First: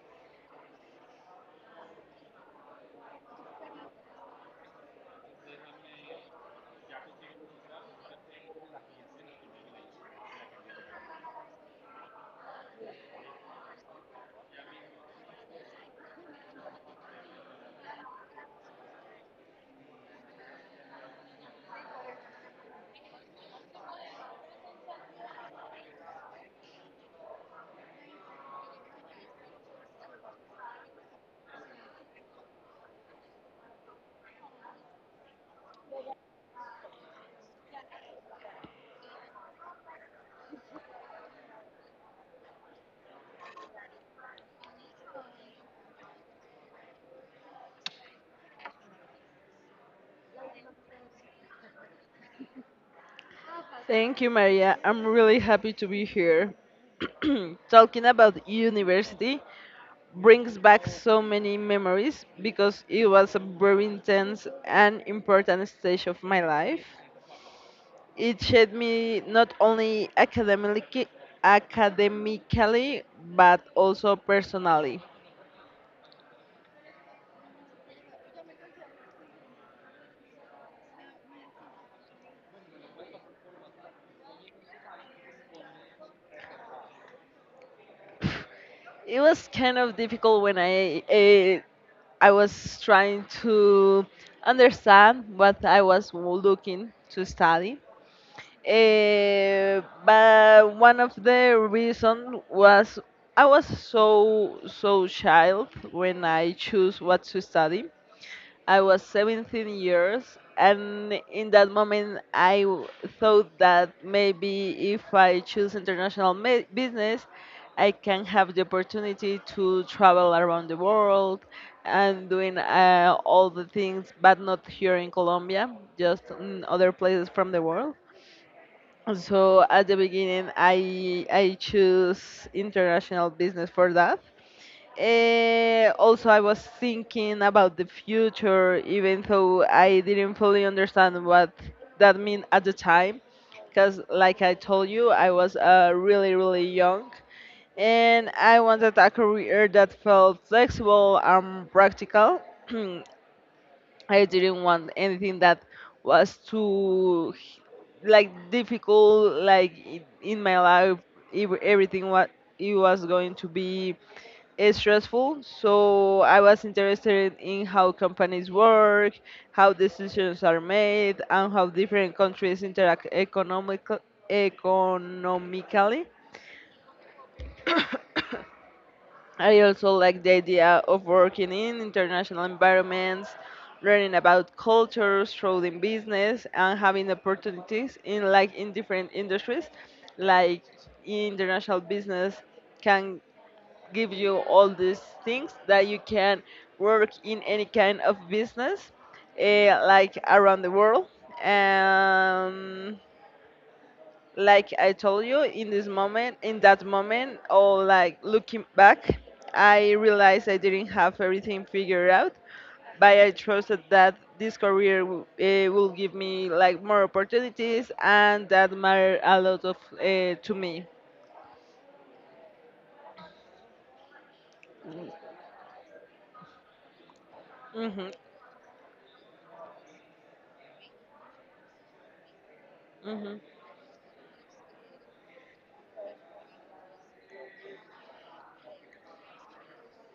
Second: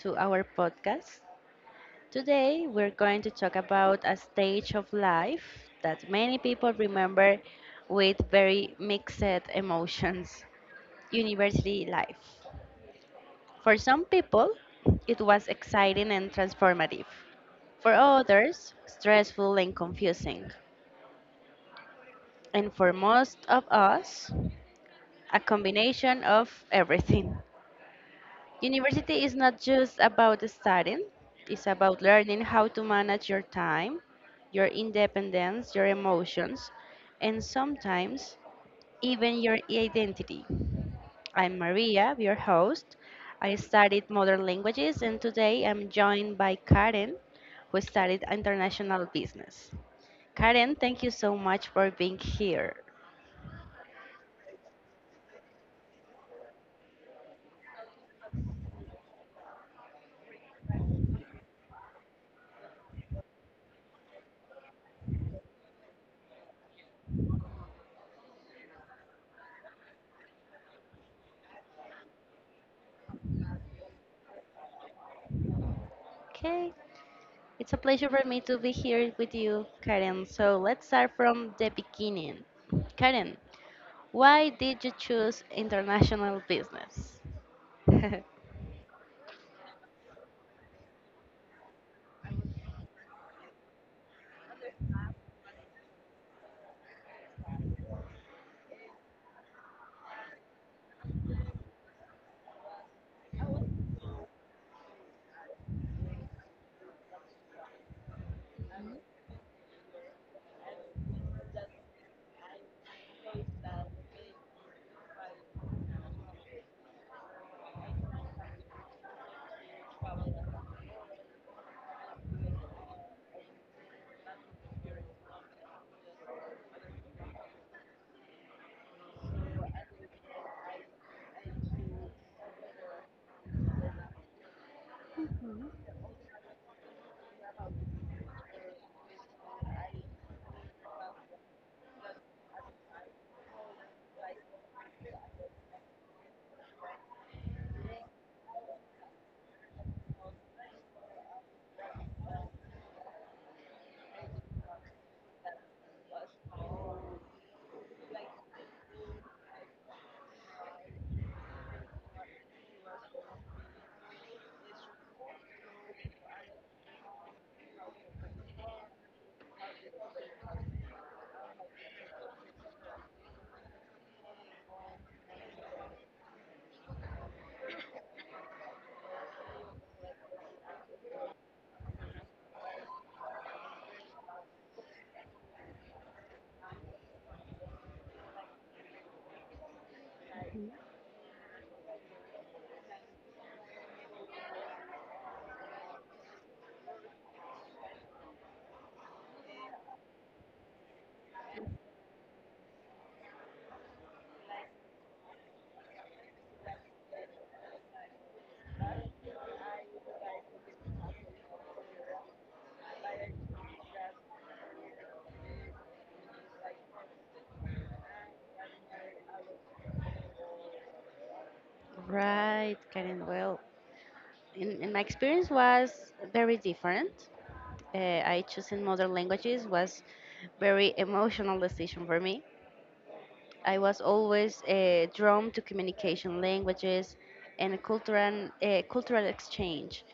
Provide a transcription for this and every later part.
to our podcast. Today, we're going to talk about a stage of life that many people remember with very mixed emotions: university life. For some people, it was exciting and transformative. For others, stressful and confusing. And for most of us, a combination of everything. University is not just about studying, it's about learning how to manage your time, your independence, your emotions, and sometimes even your identity. I'm Maria, your host. I studied modern languages, and today I'm joined by Karen, who studied international business. Karen, thank you so much for being here. Thank you, Maria. I'm really happy to be here. Talking about university brings back so many memories because it was a very intense and important stage of my life. It shaped me not only academically, but also personally. Okay, it's a pleasure for me to be here with you, Karen. So let's start from the beginning. Karen, why did you choose international business? It was kind of difficult when I was trying to understand what I was looking to study. But one of the reason was I was so child when I choose what to study. I was 17 years, and in that moment, thought that maybe if I choose international business, I can have the opportunity to travel around the world and doing all the things, but not here in Colombia, just in other places from the world. So at the beginning, I choose international business for that. Also, I was thinking about the future, even though I didn't fully understand what that meant at the time, because like I told you, I was really young, and I wanted a career that felt flexible and practical. I didn't want anything that was like difficult, like in my life everything what it was going to be stressful. So I was interested in how companies work, how decisions are made, and how different countries interact economically. I also like the idea of working in international environments, learning about cultures, growing business, and having opportunities in different industries. Like international business can give you all these things, that you can work in any kind of business, like around the world. Um, like I told you, in this moment, in that moment, or like looking back, I realized I didn't have everything figured out, but I trusted that this career will give me like more opportunities, and that matter a lot of to me. Right, Karen. Well, in my Mhm. experience was very different. Uh, Mhm. I choosing modern languages was very emotional decision for me. I was always drawn to communication languages and cultural exchange.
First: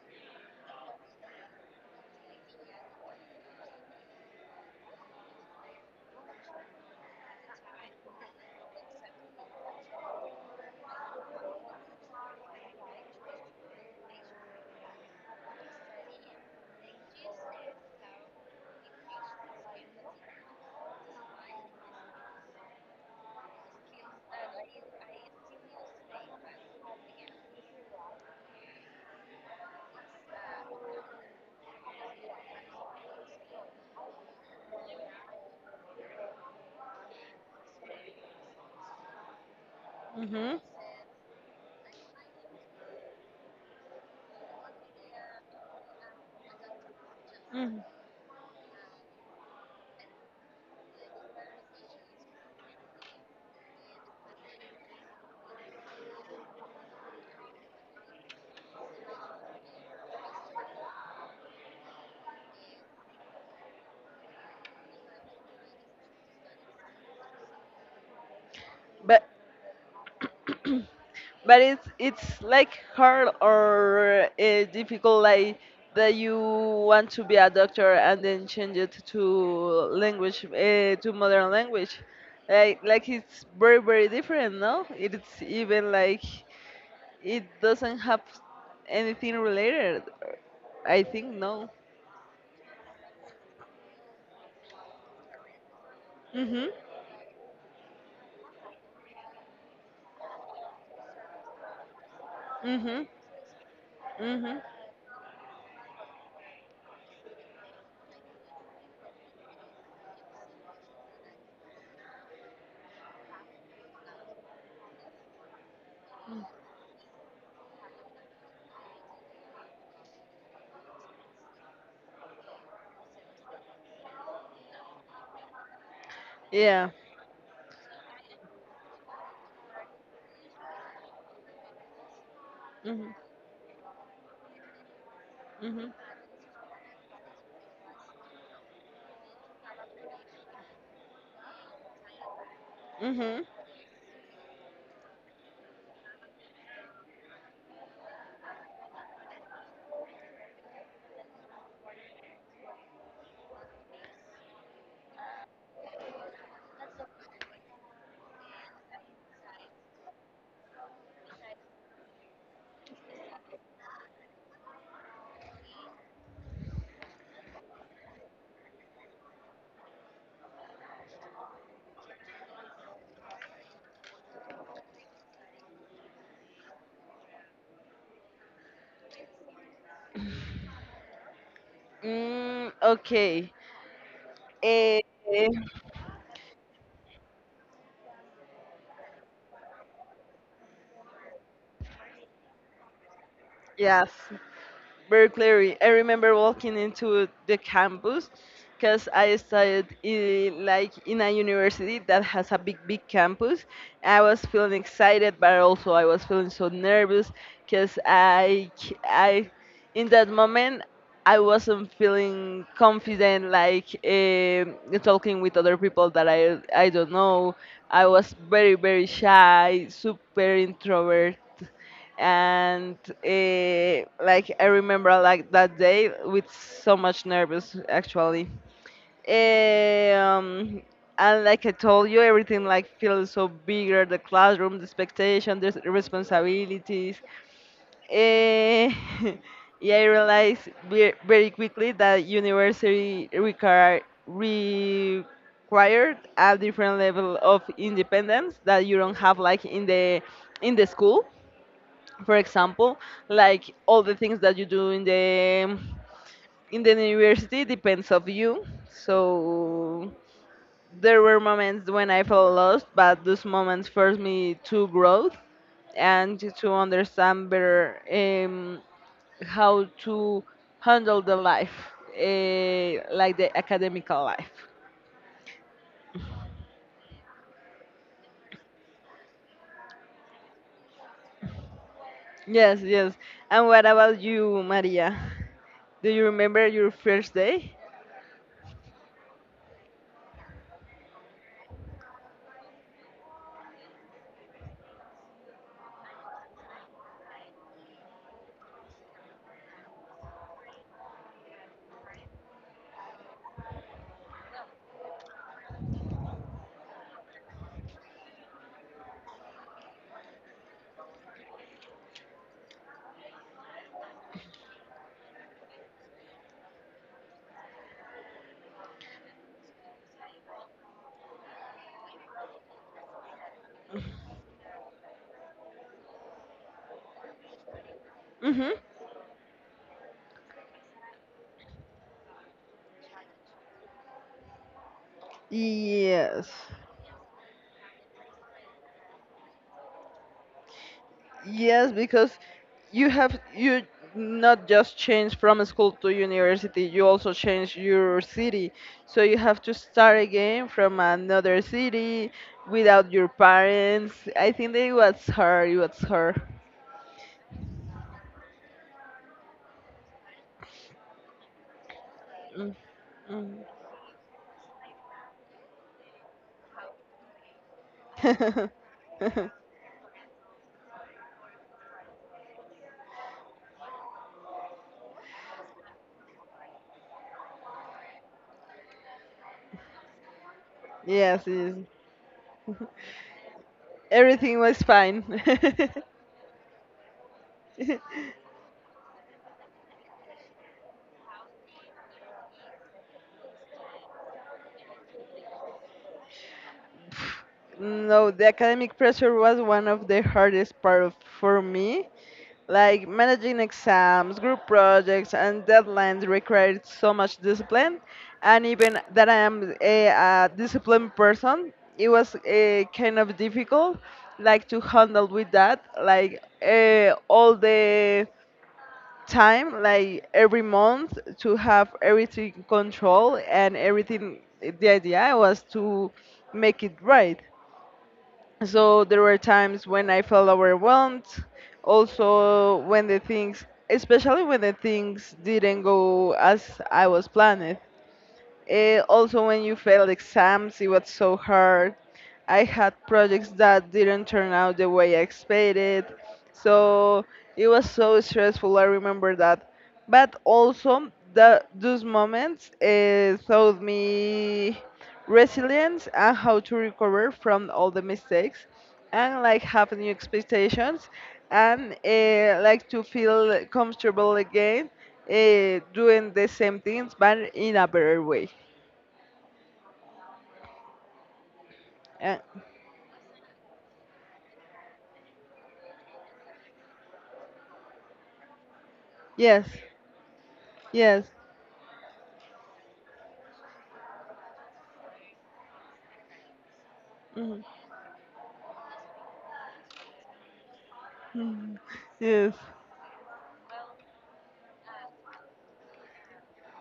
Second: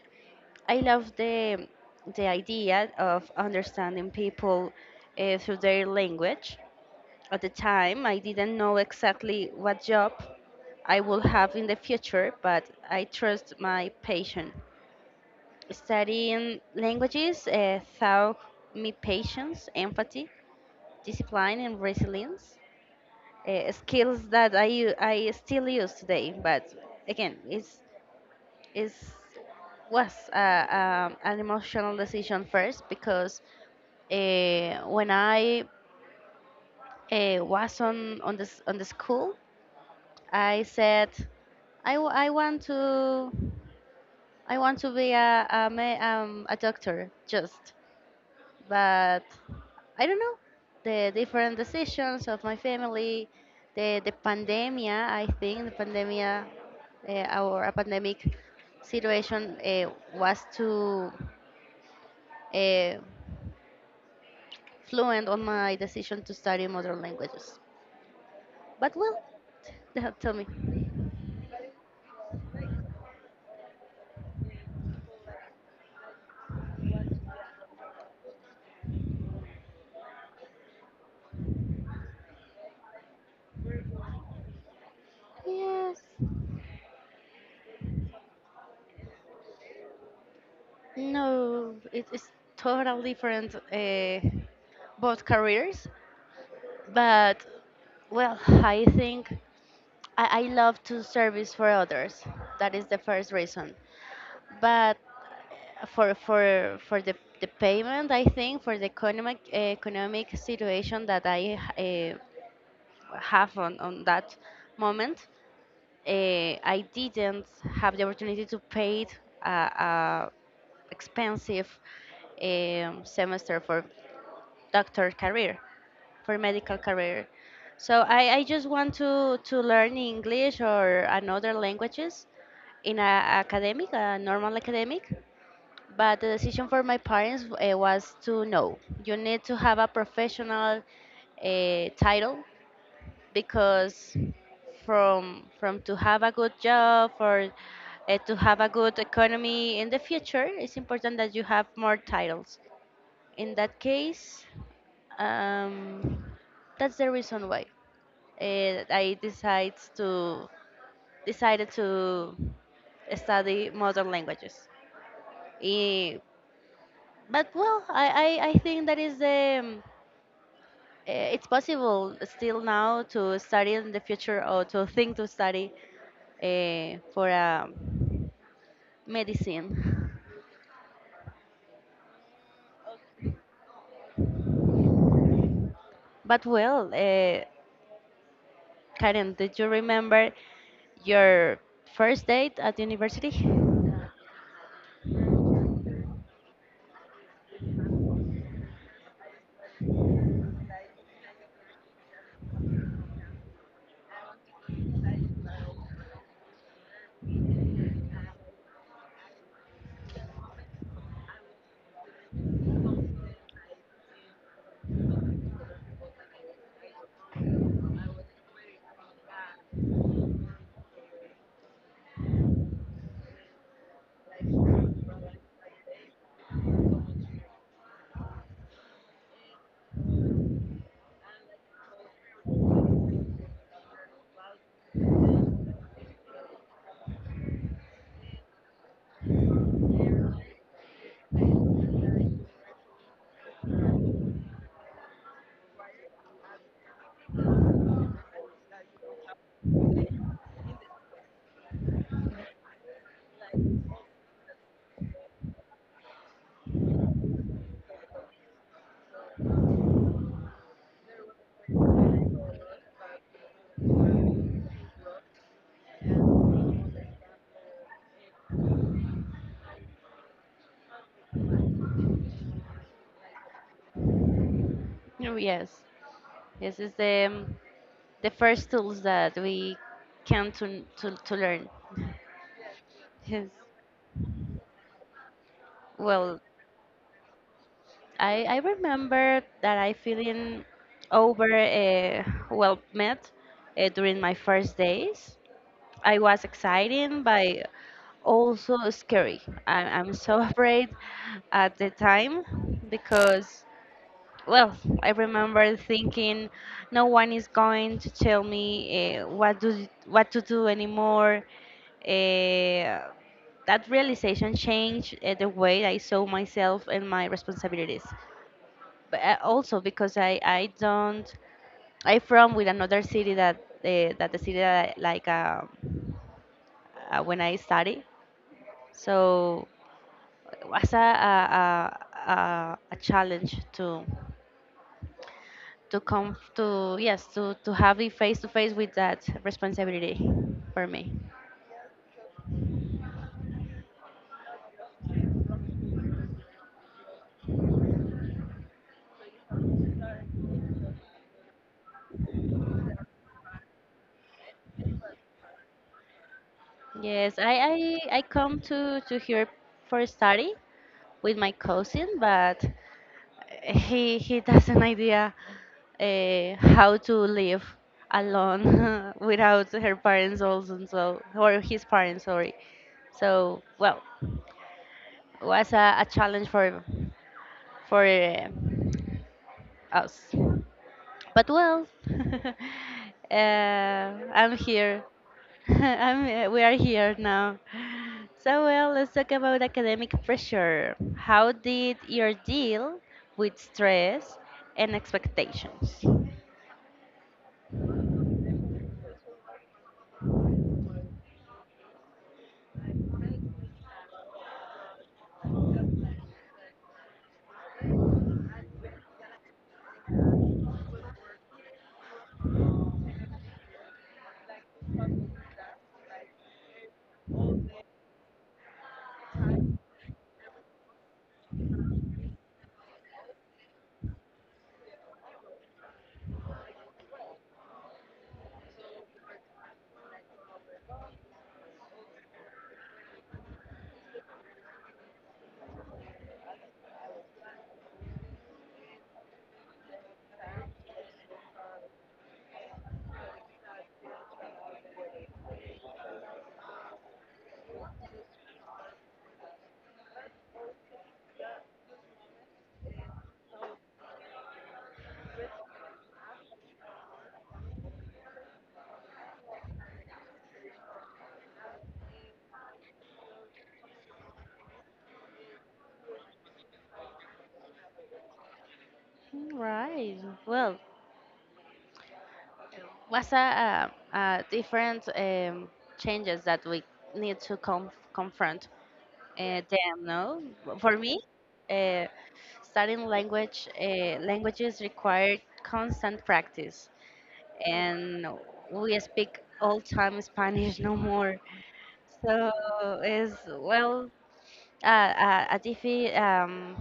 I love the idea of understanding people through their language. At the time, I didn't know exactly what job I will have in the future, but I trust my passion. Studying languages taught me patience, empathy, discipline, and resilience. Skills that I still use today, but again, it's was an emotional decision first because when I was on this on the school. Mhm. I said, I, w- I want to I want to be a doctor just, Mhm. but I don't know the different decisions of my family, the pandemia. I think the pandemia or a pandemic situation was too uh, fluent on my decision to study modern languages. But well, But tell me. but it's like hard or difficult, like that you want to be a doctor and then change it to language, to modern language. Like it's very different, no? It's even Yes. like it doesn't have anything related, I think, no. No, it is totally different, both careers. Mhm. But, well, I think I love to service for others. That is the Mhm. first reason. Mhm. But for the payment, I think for the economic situation that I have on that moment, I didn't have the opportunity to pay a expensive semester for doctor career, for medical Yeah. career. So I just want to learn English or another languages in a Mhm. academic, a normal academic. Mhm. But the decision for my parents was to no. You need to have a professional title Mhm. because from to have a good job or to have a good economy in the future, it's important that you have more titles. In that case, um, that's the reason why I decided to study modern languages. Eh, but well, I think that is the it's possible still now to study in the future or to think to study for medicine. Mm, okay. Eh, eh, But well, Karen, did you remember your first date at university? yes, very clearly. I remember walking into the campus because I studied in, like in a university that has a big, big campus. I was feeling excited, but also I was feeling so nervous because in that moment, I wasn't feeling confident, like talking with other people that I don't know. I was very, very shy, super introvert, and like I remember like that day with so much nervous, actually. Eh, um, and like I told you, everything like feels so bigger: the classroom, the expectation, the responsibilities. Eh, yeah, I realized very quickly that university required a different level of independence that you don't have like in the school, for example. Like all the things that you do in the university depends of you. So there were moments when I felt lost, but those moments forced me to growth and to understand better, how to handle the life, like the academical life. Oh, yes, this is the first tools that we can to to learn. Yes, yes. Yes. And what about you, Maria? Do you Well, remember your first day? I remember that I feeling over well met during my first days. I was exciting, but also scary. I'm so afraid at the time because, well, I remember thinking no one is going to tell me what to do anymore. Uh, that realization changed the way I saw myself and my responsibilities, but also because I don't I from with another city that the city that like when I study, Mm-hmm. so it was a challenge to come Yes. to, yes, to have it face to face with that responsibility for me. Yes, because you not just change from school to university, you also change your city. So you have to start again from another city without your parents. I think that it was hard. It was hard. Yes, I come to here for study with my cousin, but Mm, mm. he has an idea how to live alone without her parents also, and so or his parents, sorry. So well, was a challenge for for uh, us. Yes, But yes. well, uh, I'm Everything was here. fine. We are here now. So well, let's talk about academic pressure. How did you deal with stress and expectations? No, the academic pressure was one of the hardest part of, for me. Like managing exams, group projects, and deadlines required so much discipline. And even that I am a disciplined person, it was kind of difficult, like to handle with that, like all the time, like every month, to have everything control and everything. The idea was to make it right. So there were times when I felt overwhelmed. Also, when the things, especially when the things didn't go as I was planning. Also, when you failed exams, it was so hard. I had projects that didn't turn out the way I expected. So it was so stressful. I remember that. But also, those moments taught me resilience and how to recover from all the mistakes and like have new expectations, and like to feel comfortable again, doing the same things but in a better way. Right. Well, Uh, what's a, different changes that we need to confront yes, them? No, for me, yes, uh, Studying languages require constant practice, mhm, and we speak all time Spanish no more. mhm, yes. So is well, a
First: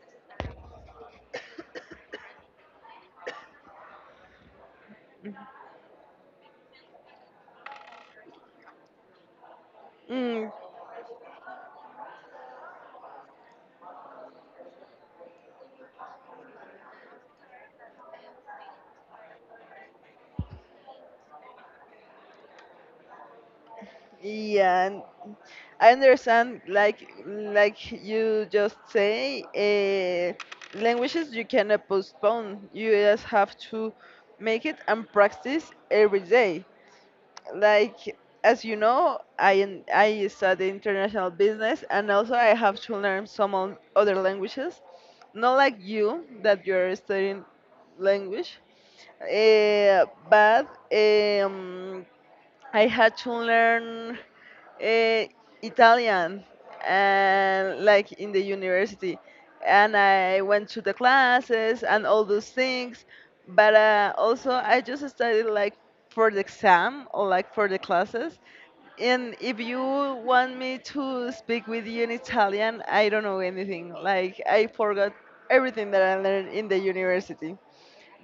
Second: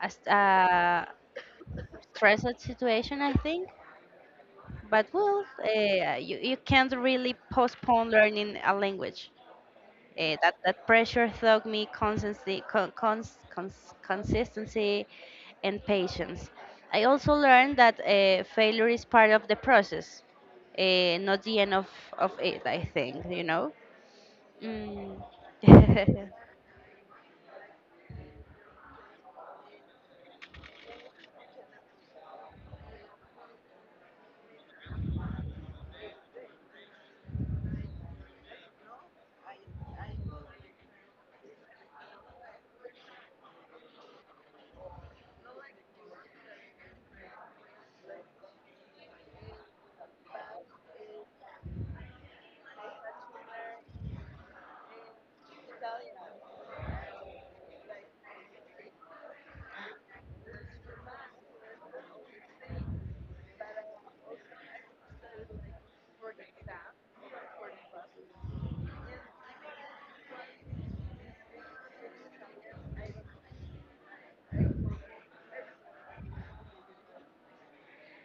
a, s- uh, stressful situation, I think. But well, you can't really postpone learning a language. Mm, That pressure taught me constancy, consistency and patience. I also learned that failure is part of the process, not the end of it. I think. yeah. And Mm. I understand. Like you just say, languages you cannot postpone. You just have to make it and practice every day. Like, as you know, I study international business, and also I have to learn some other languages. Not like you that you're studying language. But um, I had to learn uh, Italian and like in the university, and I went to the classes and all those things. But also, I just studied like for the exam or like for the classes. And if you want me to speak with you in Italian, I don't know anything. Like I forgot everything that I learned in the university,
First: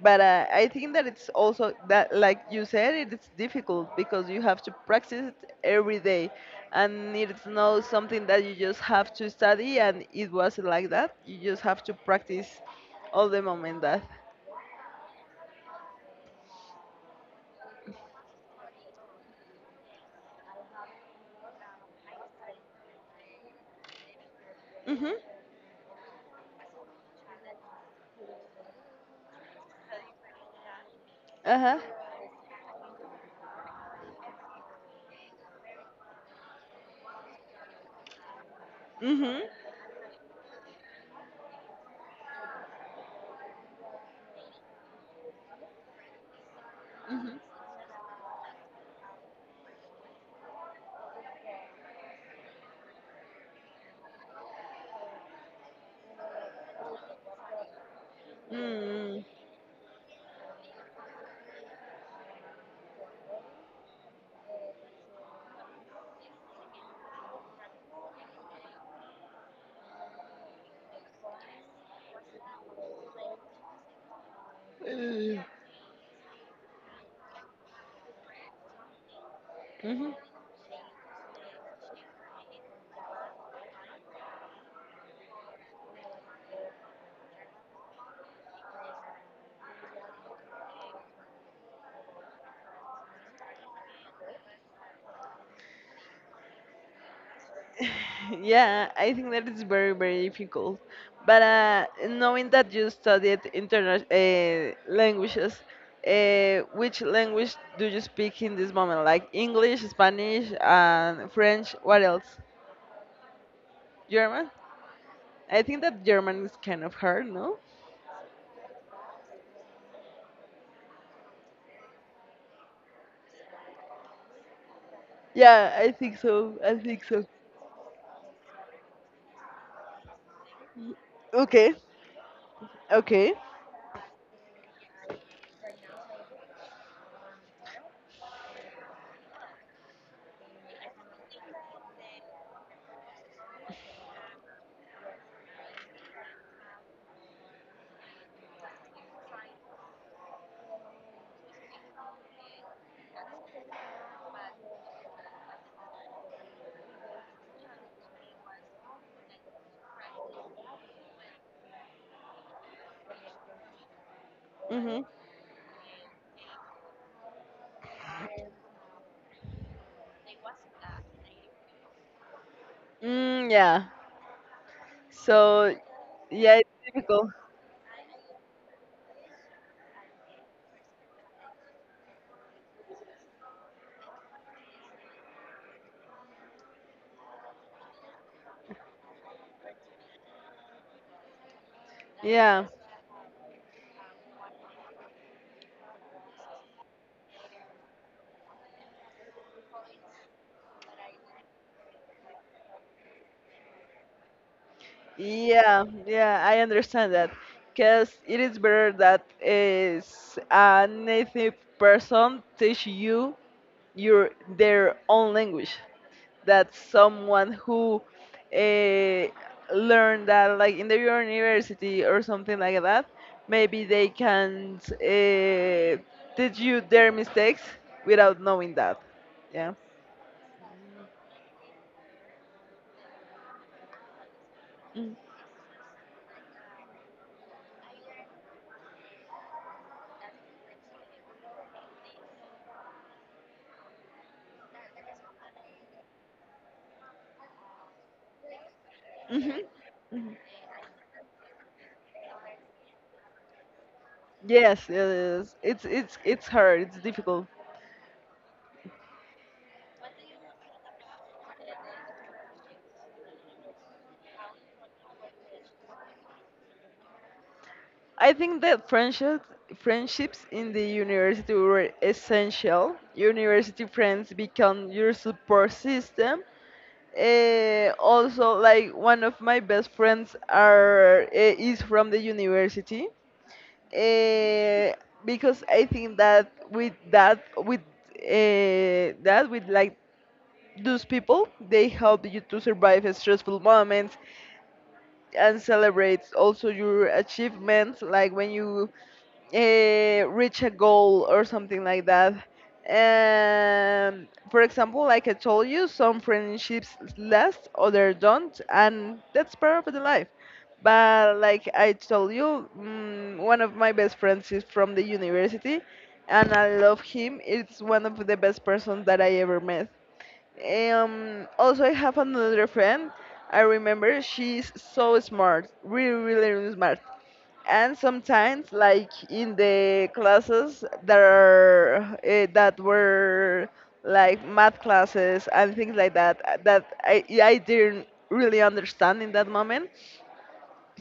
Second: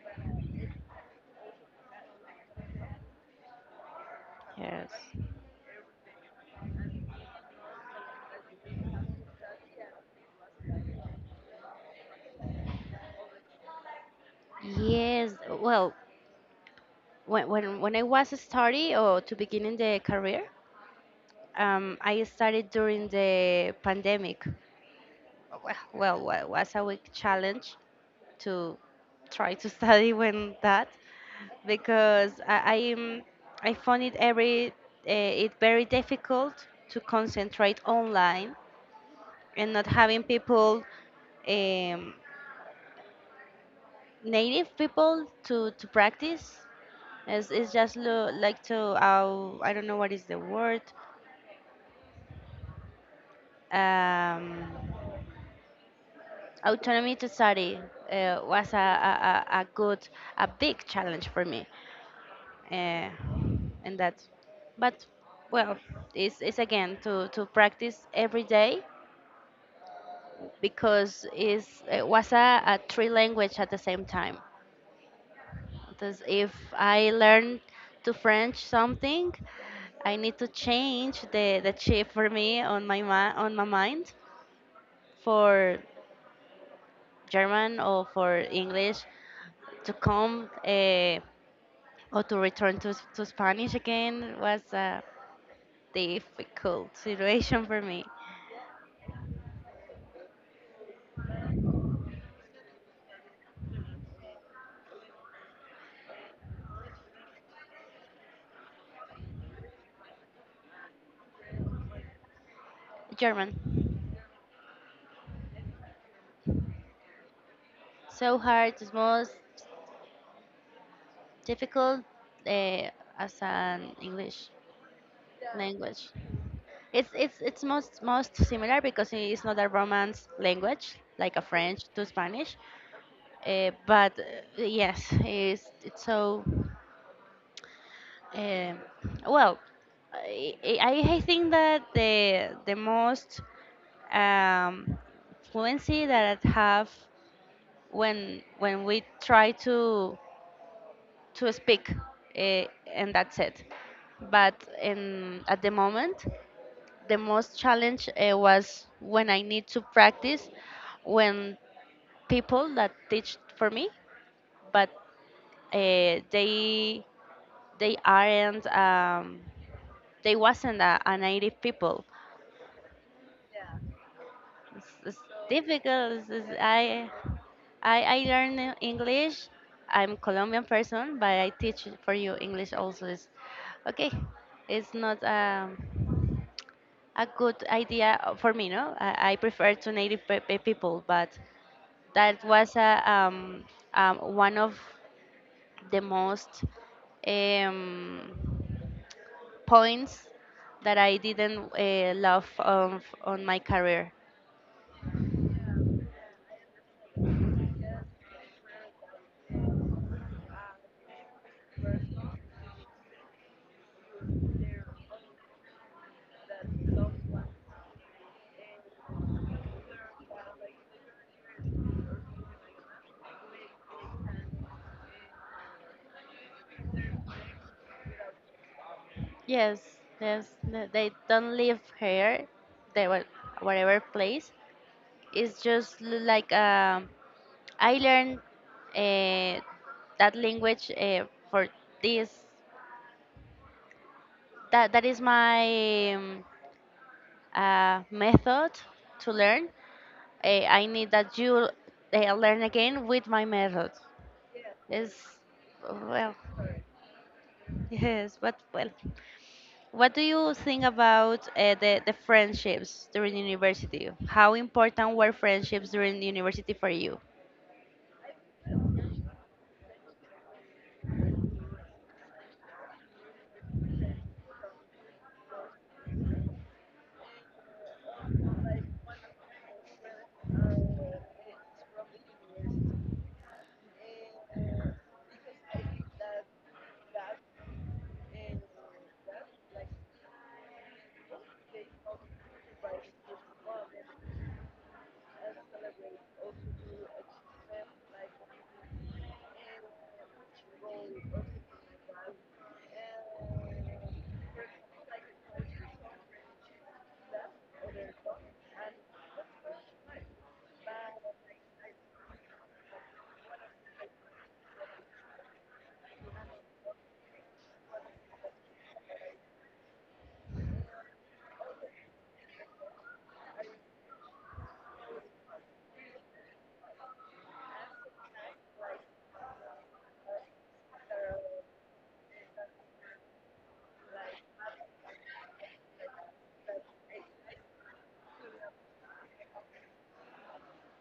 but I think that it's also that, like you said, it is difficult because you have to Yes. practice it every day, and it's not something that you just have to study. And it wasn't like that. You just have to practice all the moment that. Yes. Well, when I was studying or to beginning the career, I started during the pandemic. Mhm. Well, was a big challenge to try to study when that Uh huh. because I found it every it very difficult to concentrate online Mhm. and not having people, um, native people to practice. Mhm. It's just like to, I don't know what is the word, um, autonomy to study was Mm. A good a big challenge for me uh, and that, but well, it's again to practice every day because it was a three language at the same time, Mm. because if I learn to French something, Mhm. I need to change the chip for me on my mind for German or for English to come, or to return to Spanish again was difficult situation for me. Yeah, I think that is very, very difficult. But knowing that you studied international languages, which language do you speak in this moment? Like English, Spanish, and French. What else? German, German? I think that German is kind of hard, no? so hard, it's most difficult uh, as an English Yeah, I language. think so. I think It's so. it's it's most most similar because it's not a Romance language like a Okay. French to Spanish, Okay. But yes, it's so uh, well. I think that the most um, fluency that I have when we try to speak, uh, and that's it. But in at the moment the most challenge was when I need to practice when people that teach for me, but Mhm. uh, they they aren't um, they wasn't a native people. Mm, yeah. It's So difficult. it's, it's- yeah, it's i difficult. I, I learn English. I'm Colombian person, but I teach for you English also. Is okay. It's not a good idea for me, no? I prefer to native people, but that Yeah. was one of the most um, points that I didn't love of, on my career. Yeah, yeah, I understand that. Because it is better that is a native person teach you your their own language. That someone who uh, learned that like in the university or something like that, maybe they can teach you their mistakes without knowing that. Yeah. Yes, yes, they don't live here. They were whatever place. It's just like, I learned uh, that language for this. That is my method to Mm-hmm. learn. I need that you learn again with my method. Yes, yes, Is yes. It's it's well, it's hard. It's difficult. yes, but well, what do you think about the friendships during university? How important were friendships during university for you? I think that friendships in the university were essential. University friends become your support system. Also, like one of my best friends is from the university. Eh, because I think that with like those people, they help you to survive stressful moments and celebrates also your achievements, like when you reach a goal or something like that. For example, like I told you, some friendships last, others don't, and that's part of the life. But like I told you, one of my best friends is from the university, and I love him. It's one of the best persons that I ever met. Also, I have another friend. I remember she's so smart, really, really, really smart. And sometimes, like in the classes that are that were like math classes and things like that, that I didn't really understand in that moment,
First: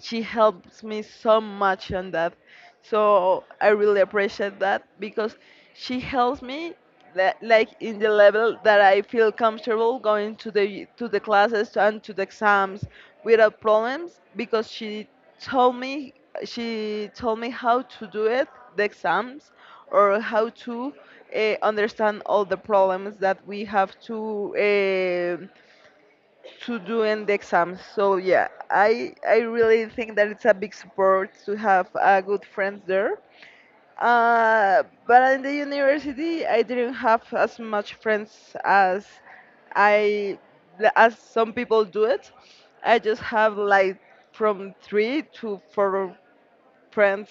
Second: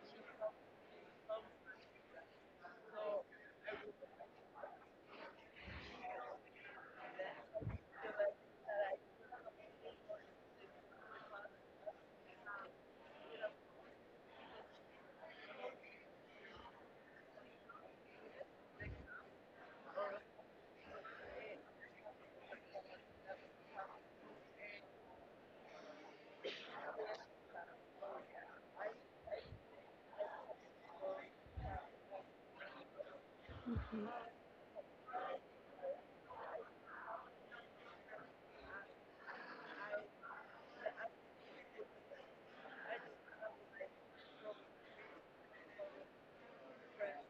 she helps me so much on that. So I really appreciate that because she helps me, like in the level that I feel comfortable going to the classes and to the exams without problems, because told me she told me how to do it, the exams, or how to understand all the problems that we have to doing the exams. So yeah, I really think that it's a big support to have good friends there. But in the university, I didn't have as much friends as I as some people do it. I just have like from three to four friends,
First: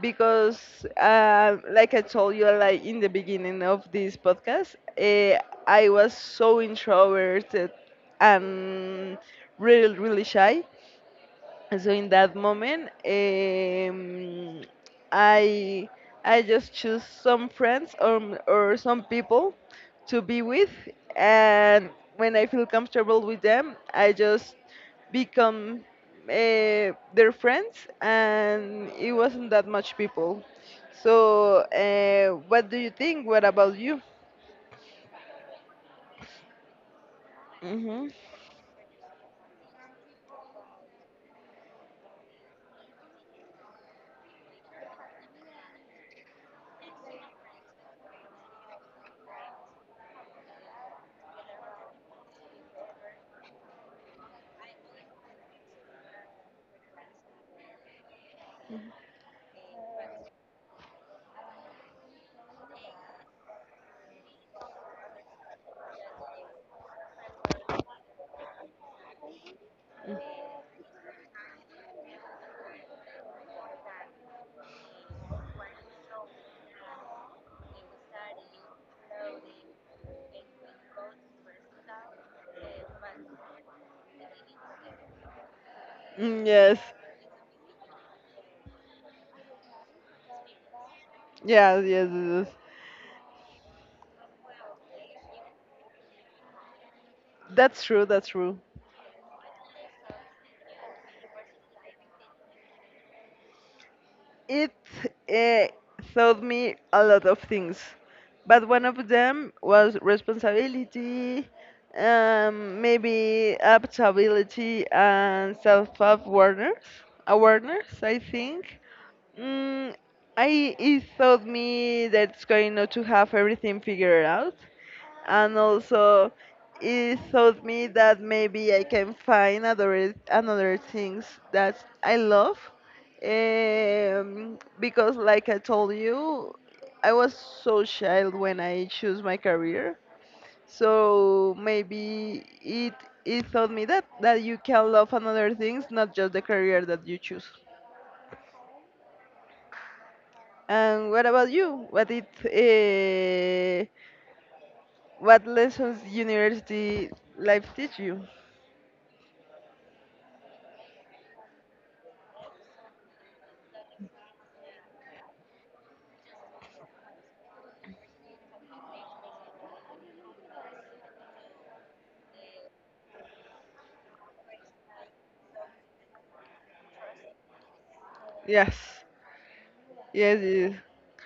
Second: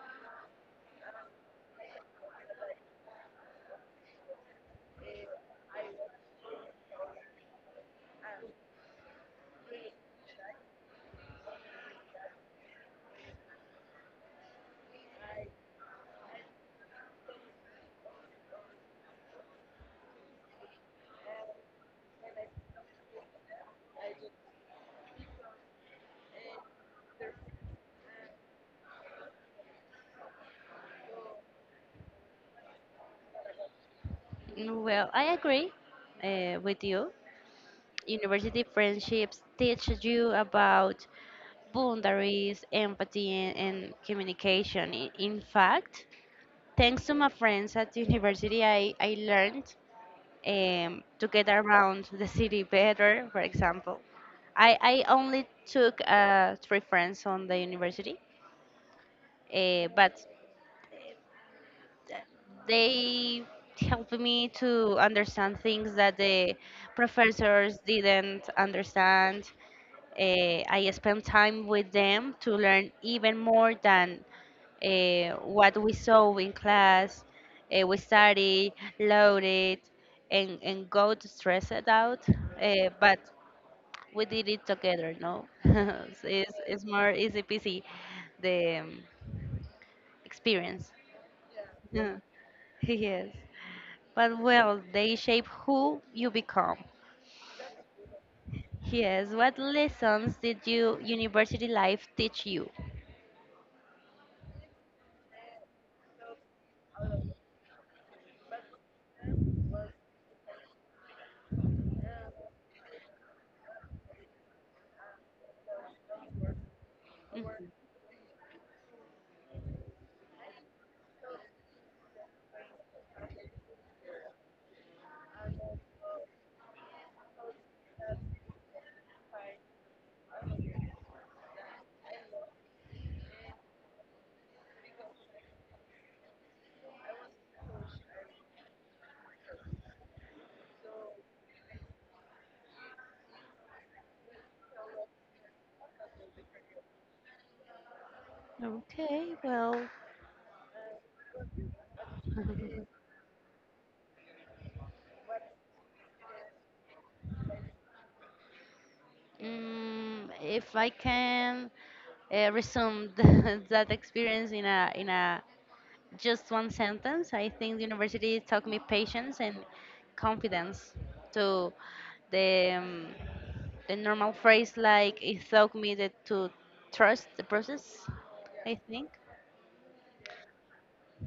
because like I told you like in the beginning of this podcast, I was so introverted and really shy. So in that moment, i I just choose some friends, or, or some people to be with, and when I feel comfortable with them, I just become, their friends, and it wasn't that much people. So what do you think? What about you? Well, I agree with you. Mm-hmm. University friendships teach you about boundaries, empathy, and, communication. In fact, thanks to my friends at university, I learned to get around the city better, for example. I only took three friends on the university, but they helped me to understand things that the professors didn't understand. I spent time with them to learn even more than what we saw in class. We study, load it, and go to stress it out. But we did it together, no? So it's, Yes, it's more easy peasy, the experience. yes, yes, Yeah. yes, yes. Yes. But well, they shape who you become. That's true. That's true. Yes, what lessons did you university life teach you? It uh, taught me a lot of things, but one of them was responsibility, maybe adaptability and self-awareness. Awareness, I think. Mm, I it taught me that it's going not to have everything figured out, and also it taught me that maybe I can find other another things that I love. Because like I told you, I was so shy when I choose my career. So maybe it taught me that you can love another things, not just the career that you choose. Okay, well, And what about you? What it uh, what lessons university life teach you? If I can resume that experience in a just one sentence, I think university taught me patience and confidence. To the um, the normal phrase like it taught me that to trust the process. Yes. I think. Yes, yes,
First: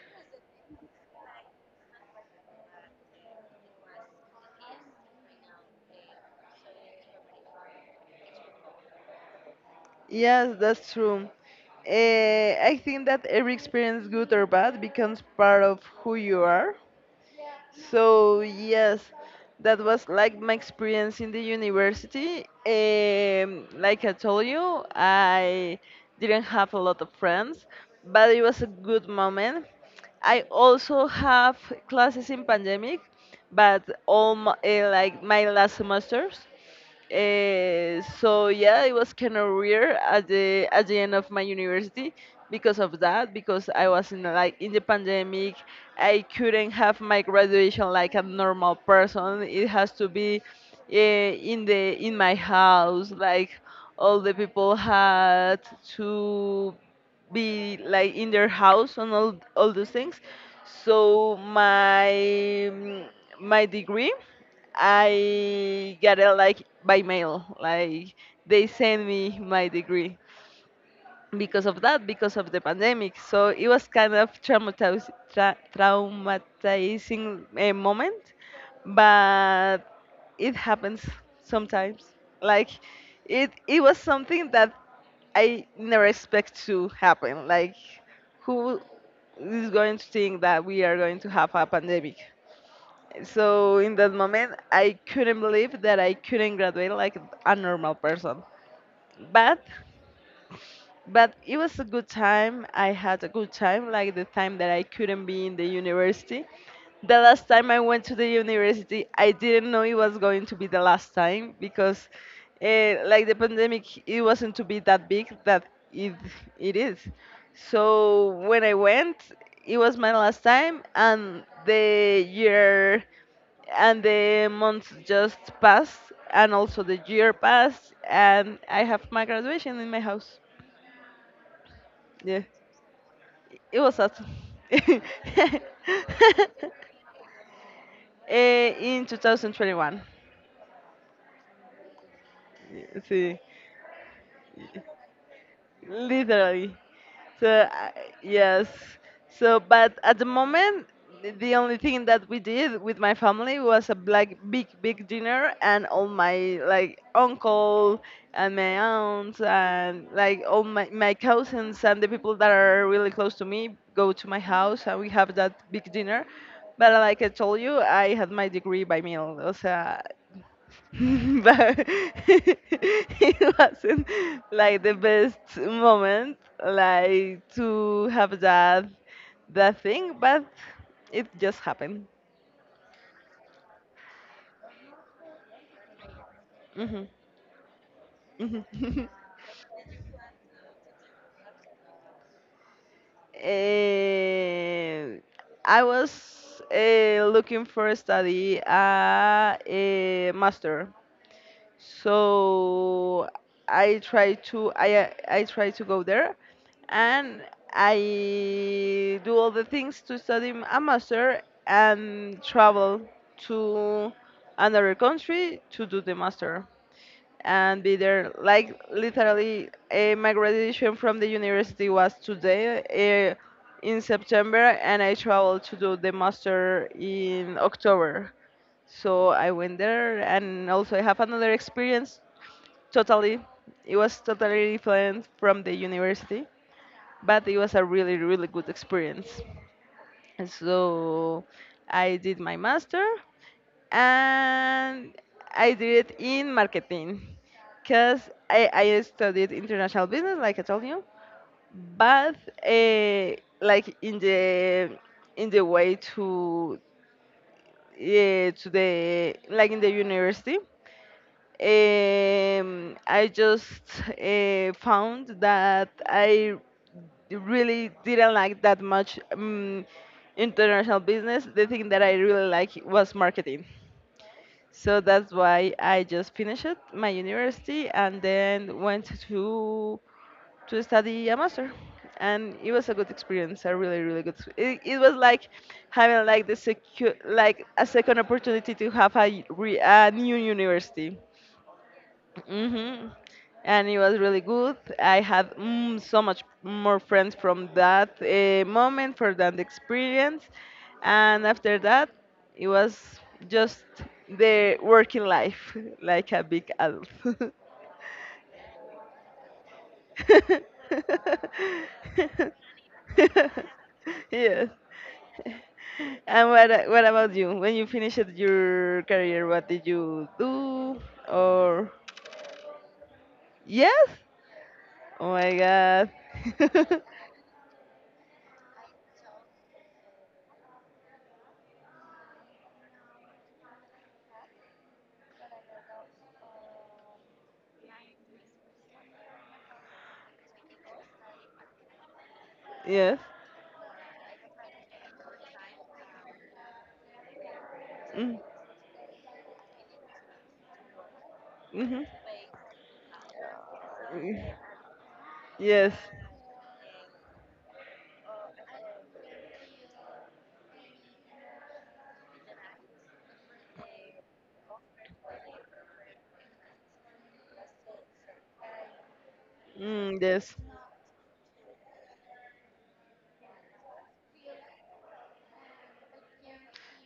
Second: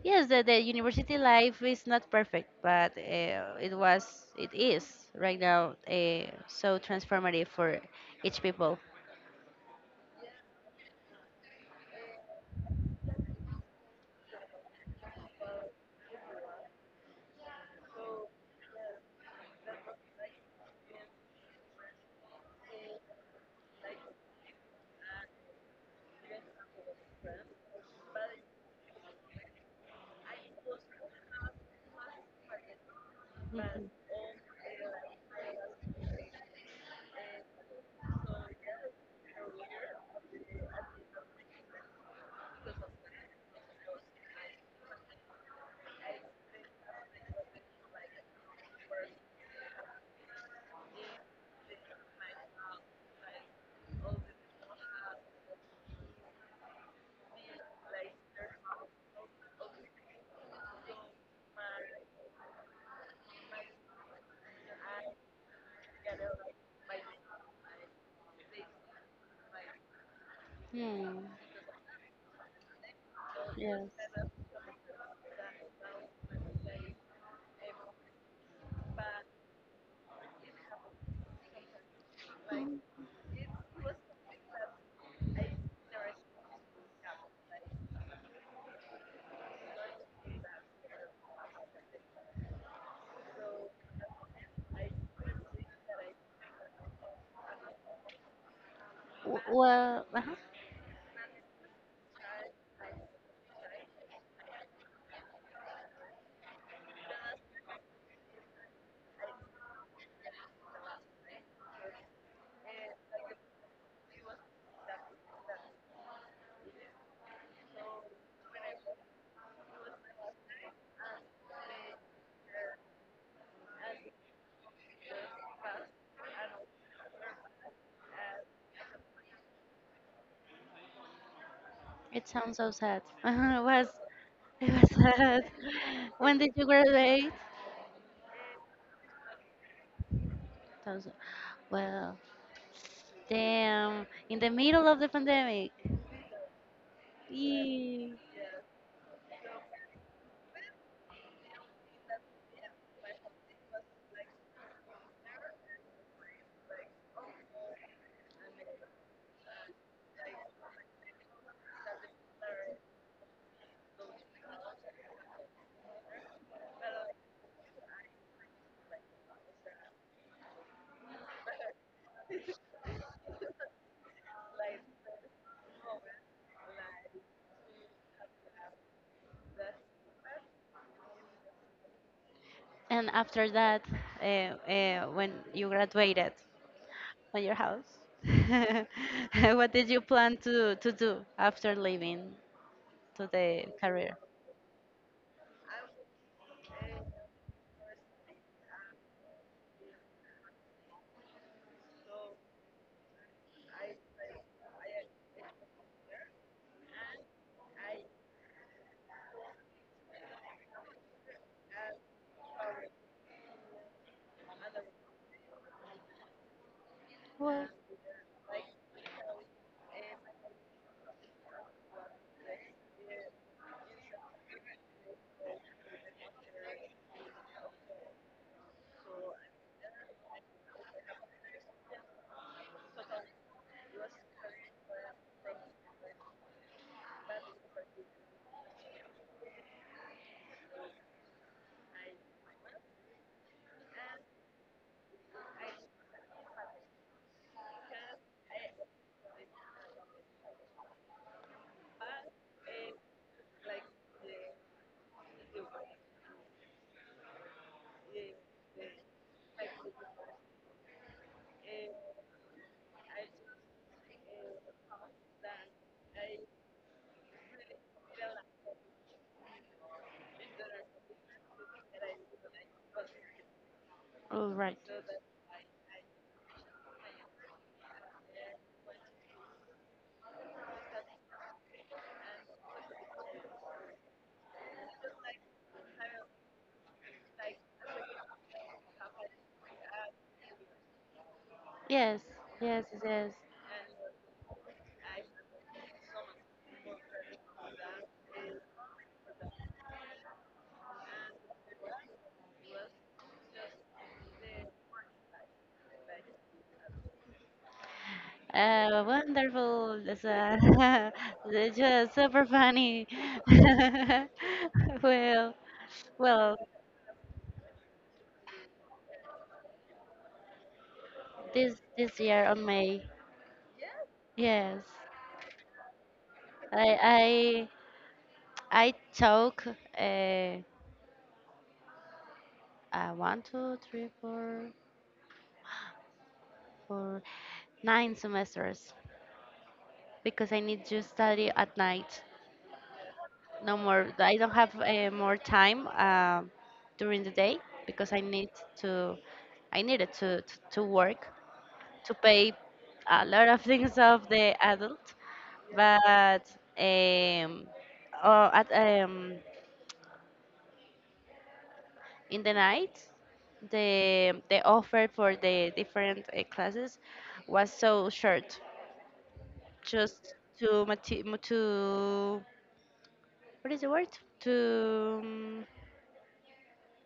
Yes, the university life is not perfect, but it was, it is right now so transformative for each people. yes, that's true. Eh, I think that every experience, good or bad, becomes part of who you are. So yes, that was like my experience in the university. Like I told you, I didn't have a lot of friends, but it was a good moment. I also have classes in pandemic, but all my, like my last semesters. So yeah, it was kind of weird at the end of my university because of that. Because I was in like in the pandemic, I couldn't have my graduation like a normal person. It has to be in the in my house. Like all the people had to be like in their house and all those things. So my mm, my degree, I got it like by mail. Like they send me my degree Hmm. because of that, because of the pandemic. So it was kind Yes. of traumatizing, traumatizing moment, but it happens sometimes. Like it was something that I never expect to happen. Like who is going to think that we are going to have a pandemic? So in that moment, I couldn't believe that I couldn't graduate like a normal person. But Well, uh-huh. but it was a good time. I had a good time, like the time that I couldn't be in the university. The last time I went to the university, I didn't know it was going to be the last time because, like the pandemic, it wasn't to be that big that it it is. So when I went, it was my last time, and the year and the months just passed, and also the year passed, and I have my graduation in my house. It Yeah, sounds so sad. Uh-huh, it was awesome. it was sad. When did you graduate? Eh, in 2021. Those- Well, Yeah. See. damn, in the middle of the pandemic. Literally. So, I Yeah. yes. So, but at the moment, the only thing that we did with my family was a like big, big dinner, and all my like uncle and my aunts and like all my cousins and the people that are really close to me go to my house, and we have that big dinner. But like I told you, I had my degree by mail. O sea, but it wasn't like the best moment like to have that thing but it just happened. And after that, uh, when you graduated Hmm. on your house, Hmm. what did you plan to do after leaving to the career? Eh, I was looking for a study, a master, so I try to I try to go there, and I do all the things to study a master and travel to another country to do the master Well, and be there. Like literally, my graduation from the university was today uh, in September, and I traveled to do the master in October. So I went there, and also I have another experience. Totally, it was totally different from the university, but it was a really, really good experience. So I did my master and I did it in marketing because I studied international business, like I told you, but uh, like in the way to the like in the university I just found that I really didn't like that much international business. The thing that I really like was marketing. all right. So that's why I just finished my university and then went to study a master. And it was a good experience, a really, really good. It was like having like the like a second opportunity to have a, a new university. Yes, yes, yes. Hmm. Yes. And it was really good. I had so much more friends from that moment, for that experience. And after that, it was just the working life, like a big adult. Wonderful. That's just super funny. Yes. Well, And well, what, what about you? When you finished your career, what did you do? this Or this year on May, yes? yes, Oh my god. I I took uh, one, two, three, four, four, nine semesters because I need to study at night. Yes. No more. I don't have more time during the day because I Mm. need to. I needed to work Mhm. to pay a lot of things of Mm. the adult. Yes. But um, oh, at in the night, the offer for the different classes was so short. Mm, Just yes. to, what is the word, to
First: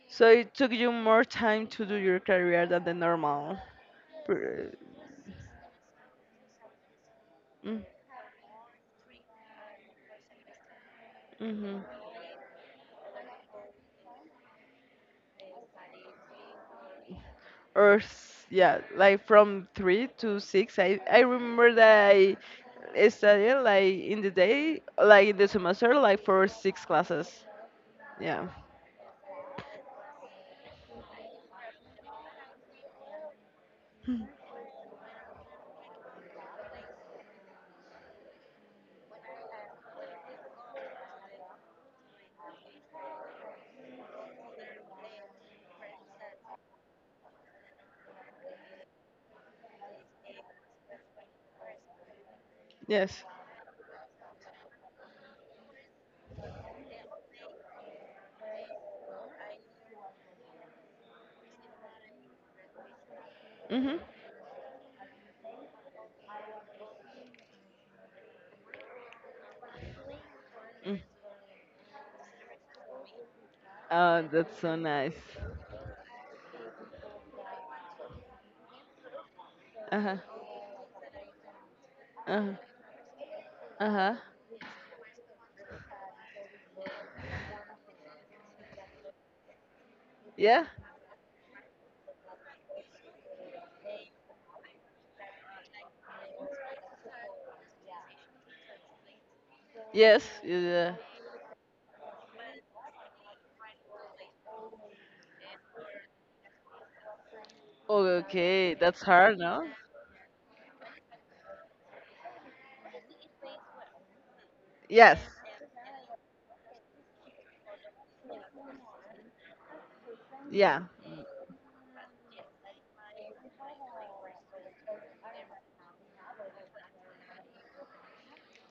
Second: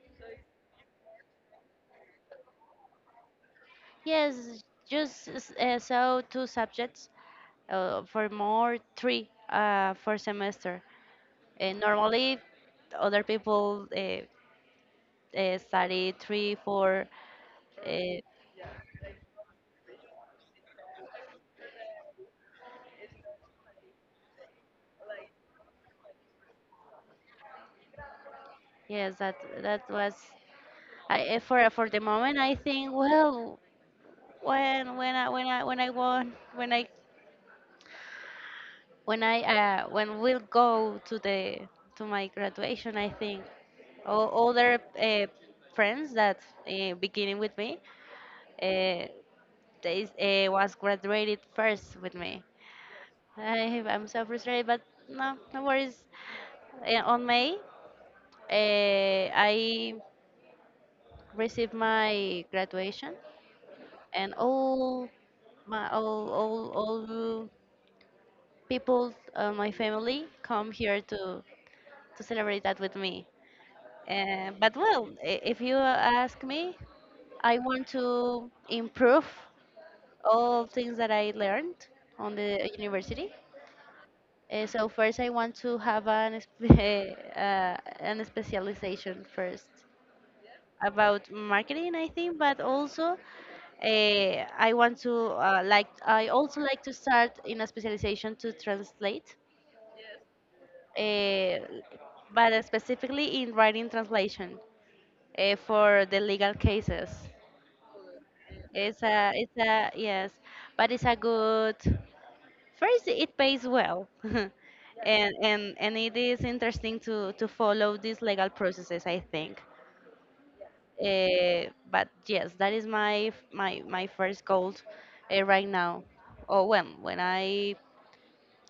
So it took you more time to do your career than the normal. yes, per- just so two subjects Mm. For more three for semester. And Mhm. normally other people study three four uh, Or yeah, like from three to six. I remember that I studied like in the day, like in the semester, like for six classes. Yeah. yes, that was for the moment. I think, well, when when I when I when I won when I when we'll go to my graduation, I think all other friends that beginning with me uh, they was graduated first with me. Yes. I'm so frustrated, but no, no worries. On May, I received my graduation, Mhm. and all my all people, my family come Mm. here to celebrate that with me. Oh, that's so But well, nice. If you ask me, I want to improve Uh huh. all things that I learned on Uh huh. the university. Uh huh. So first, I want to have an specialization first Yeah. about marketing, I think. But also I want to like, I also like to start in a specialization to translate Yes. Yeah. uh, but specifically in writing translation for the legal cases. Okay, that's hard, no? Yes, but it's a good. First, it pays well, Yes. and it is interesting to follow these legal processes, I think. Yeah. But yes, that is my f- my first goal right now. Or when I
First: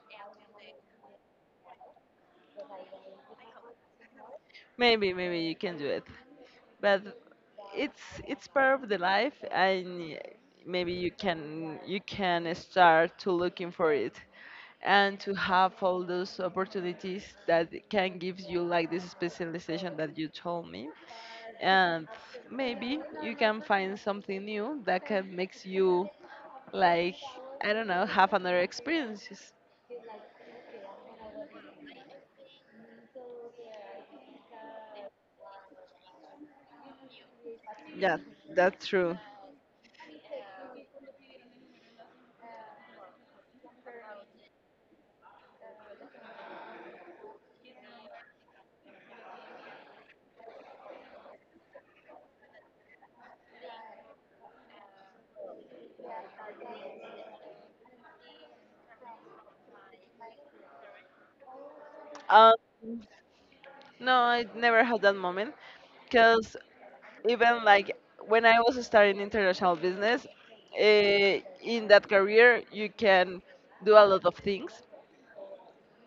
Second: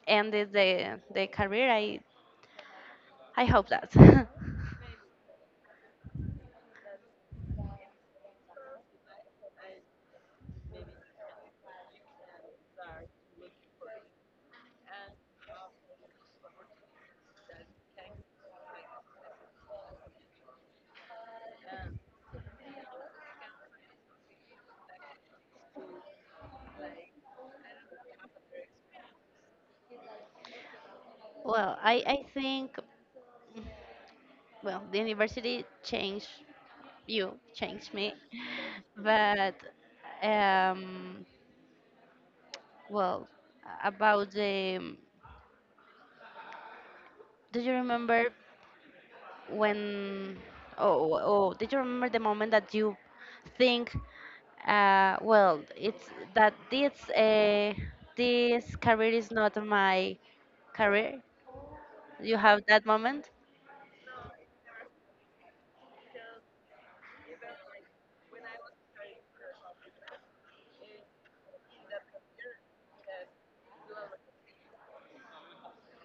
ended the career, I hope that. Maybe maybe you can do it. But it's it's part of the life and maybe you can start to looking for it and to have all those opportunities that can give you like this specialization that you told me and maybe you can find something new that can makes you like I don't know, have another experiences. Well, I think, well, the university changed you, changed me, Yeah, that's true. but um, well, about the, do you remember when, oh, oh, oh, did you remember the moment that you think, well, it's that this, uh, this career is not my career? You Um, have that moment? no, I never had that moment because even like when I was starting international business, in that career you can do a lot of things,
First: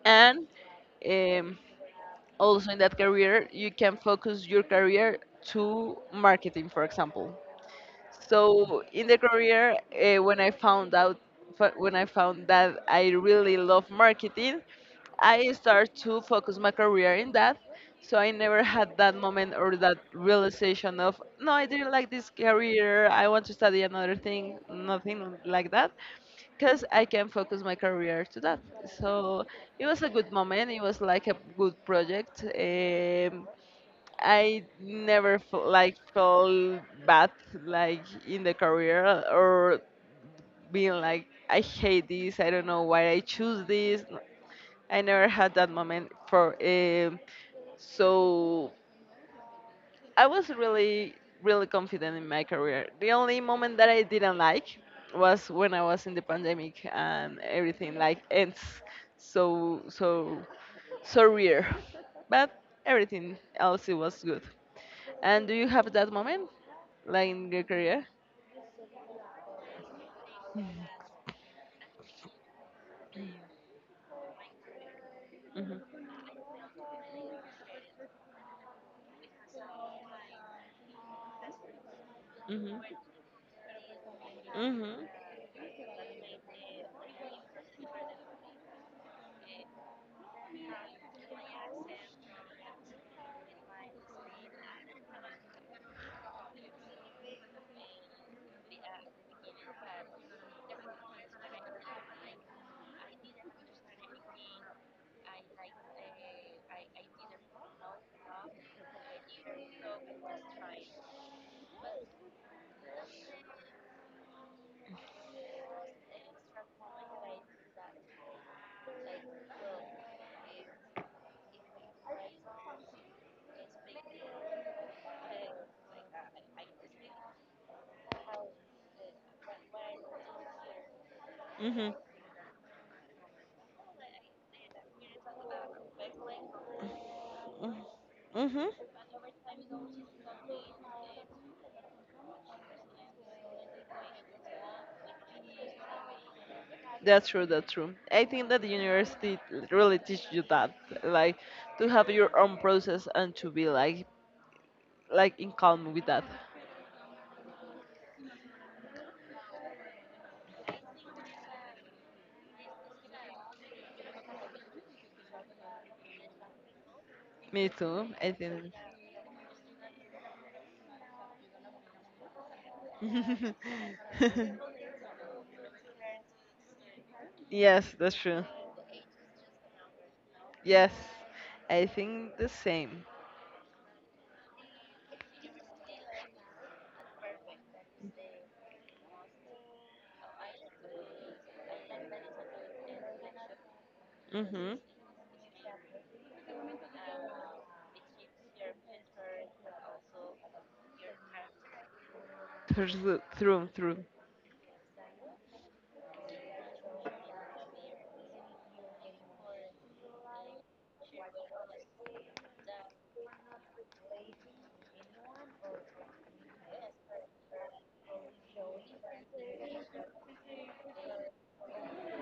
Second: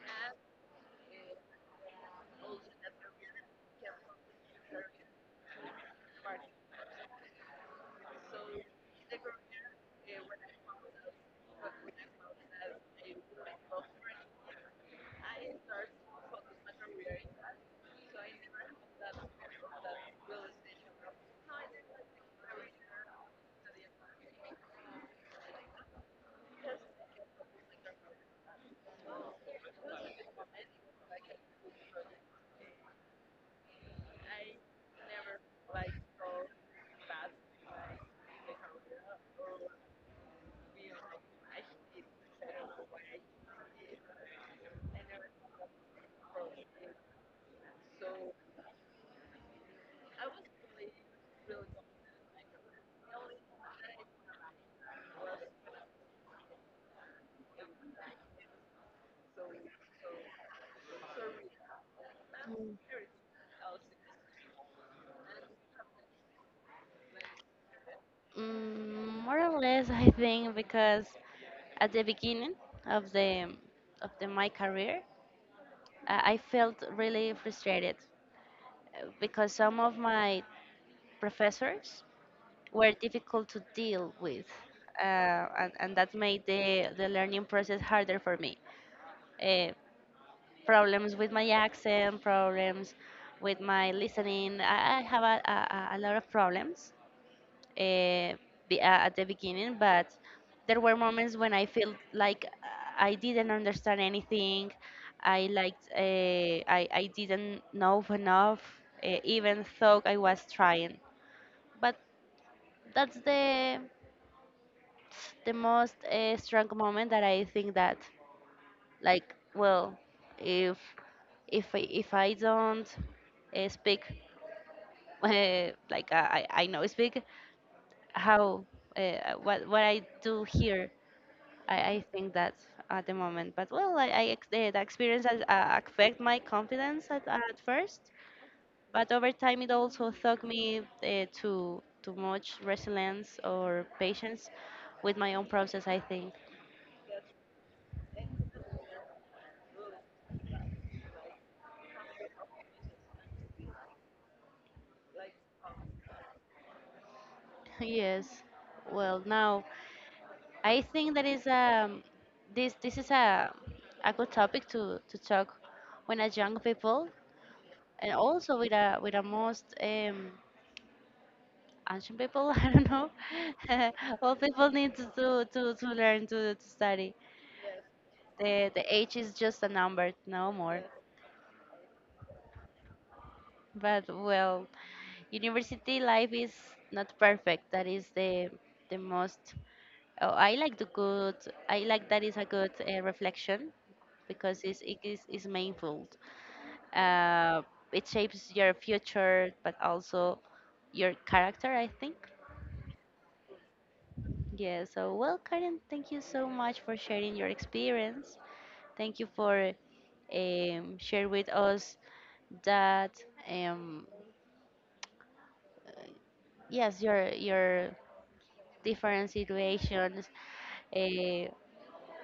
and um, also in that career you can focus your career to marketing, for example. So in the career, when I found out, when I found that I really love marketing, I started to focus my career in that. So I never had that moment or that realization of, no, I didn't like this career. I want to study another thing. Nothing like that, because I can focus my career to that. So it was a good moment. It was like a good project. I never felt bad like in the career or being like I hate this. I don't know why I choose this. I never had that moment for um, so I was really, really confident in my career. The only moment that I didn't like was when I was in the pandemic and everything like ends so, so, so rare. But everything else it was good. And do you have that moment, like in your career? Mm, more or less, I think, because at the beginning of the of my career, Mhm. I felt really frustrated because some of my professors Mhm. were difficult to deal with. Mhm. Uh, and, and that made the learning process harder for me. Uh, problems with my accent, problems with my listening. I have a lot of problems uh, at the beginning. But there were moments when I felt like I didn't understand anything. I liked, I didn't know enough, even though I was trying. But that's the most strong moment that I think that, like, well, if if I don't speak, like I know speak, how uh, what I do here. Mhm. I think that at the moment. But well, the experience has affect my confidence at first, Mm-hmm. but over time it also taught me to too much resilience or patience with my own process, I think. That's true. That's true. I think that the university really teach you that, like, to have your own process and to be like in calm with that. Yes. Well, now I think that is this is a good topic to talk when as young people, Me too. and I also with think. a most and some people, I don't know. All people need to learn to study. Yes, that's true. The age is just a number, no more. Yes, I think the same. But well, university life is not perfect. That is the most. Oh, I like the good. I like that is a good reflection, because Mhm. It's mindful. Uh, it shapes your future, but also your character, I think. Through, through, through. Yeah, so well, Karen, thank you so much for sharing your experience. Thank you for share with us that um, uh, yes, your different situations uh,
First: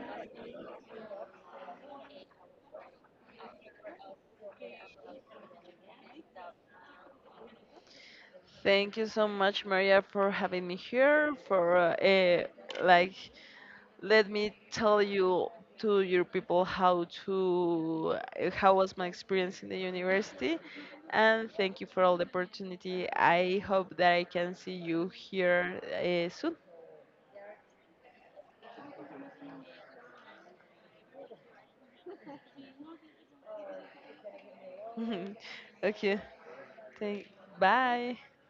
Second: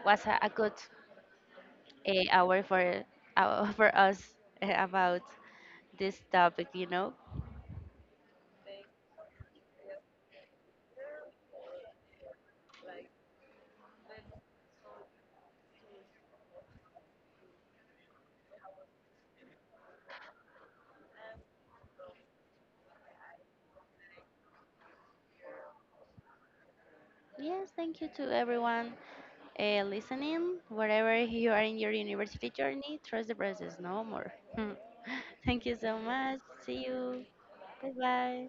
was a good hour for hour for us about this topic. Thank you so much, Maria, for having me here. For eh, like, let me tell you to your people how to eh, how was my experience in the university, and thank you for all the opportunity. I hope that I can see you here soon. Yes, thank you to everyone listening. Wherever you are in your university journey, trust the process, no more. Thank you so Okay. much. See you. Thank. Bye Bye. bye.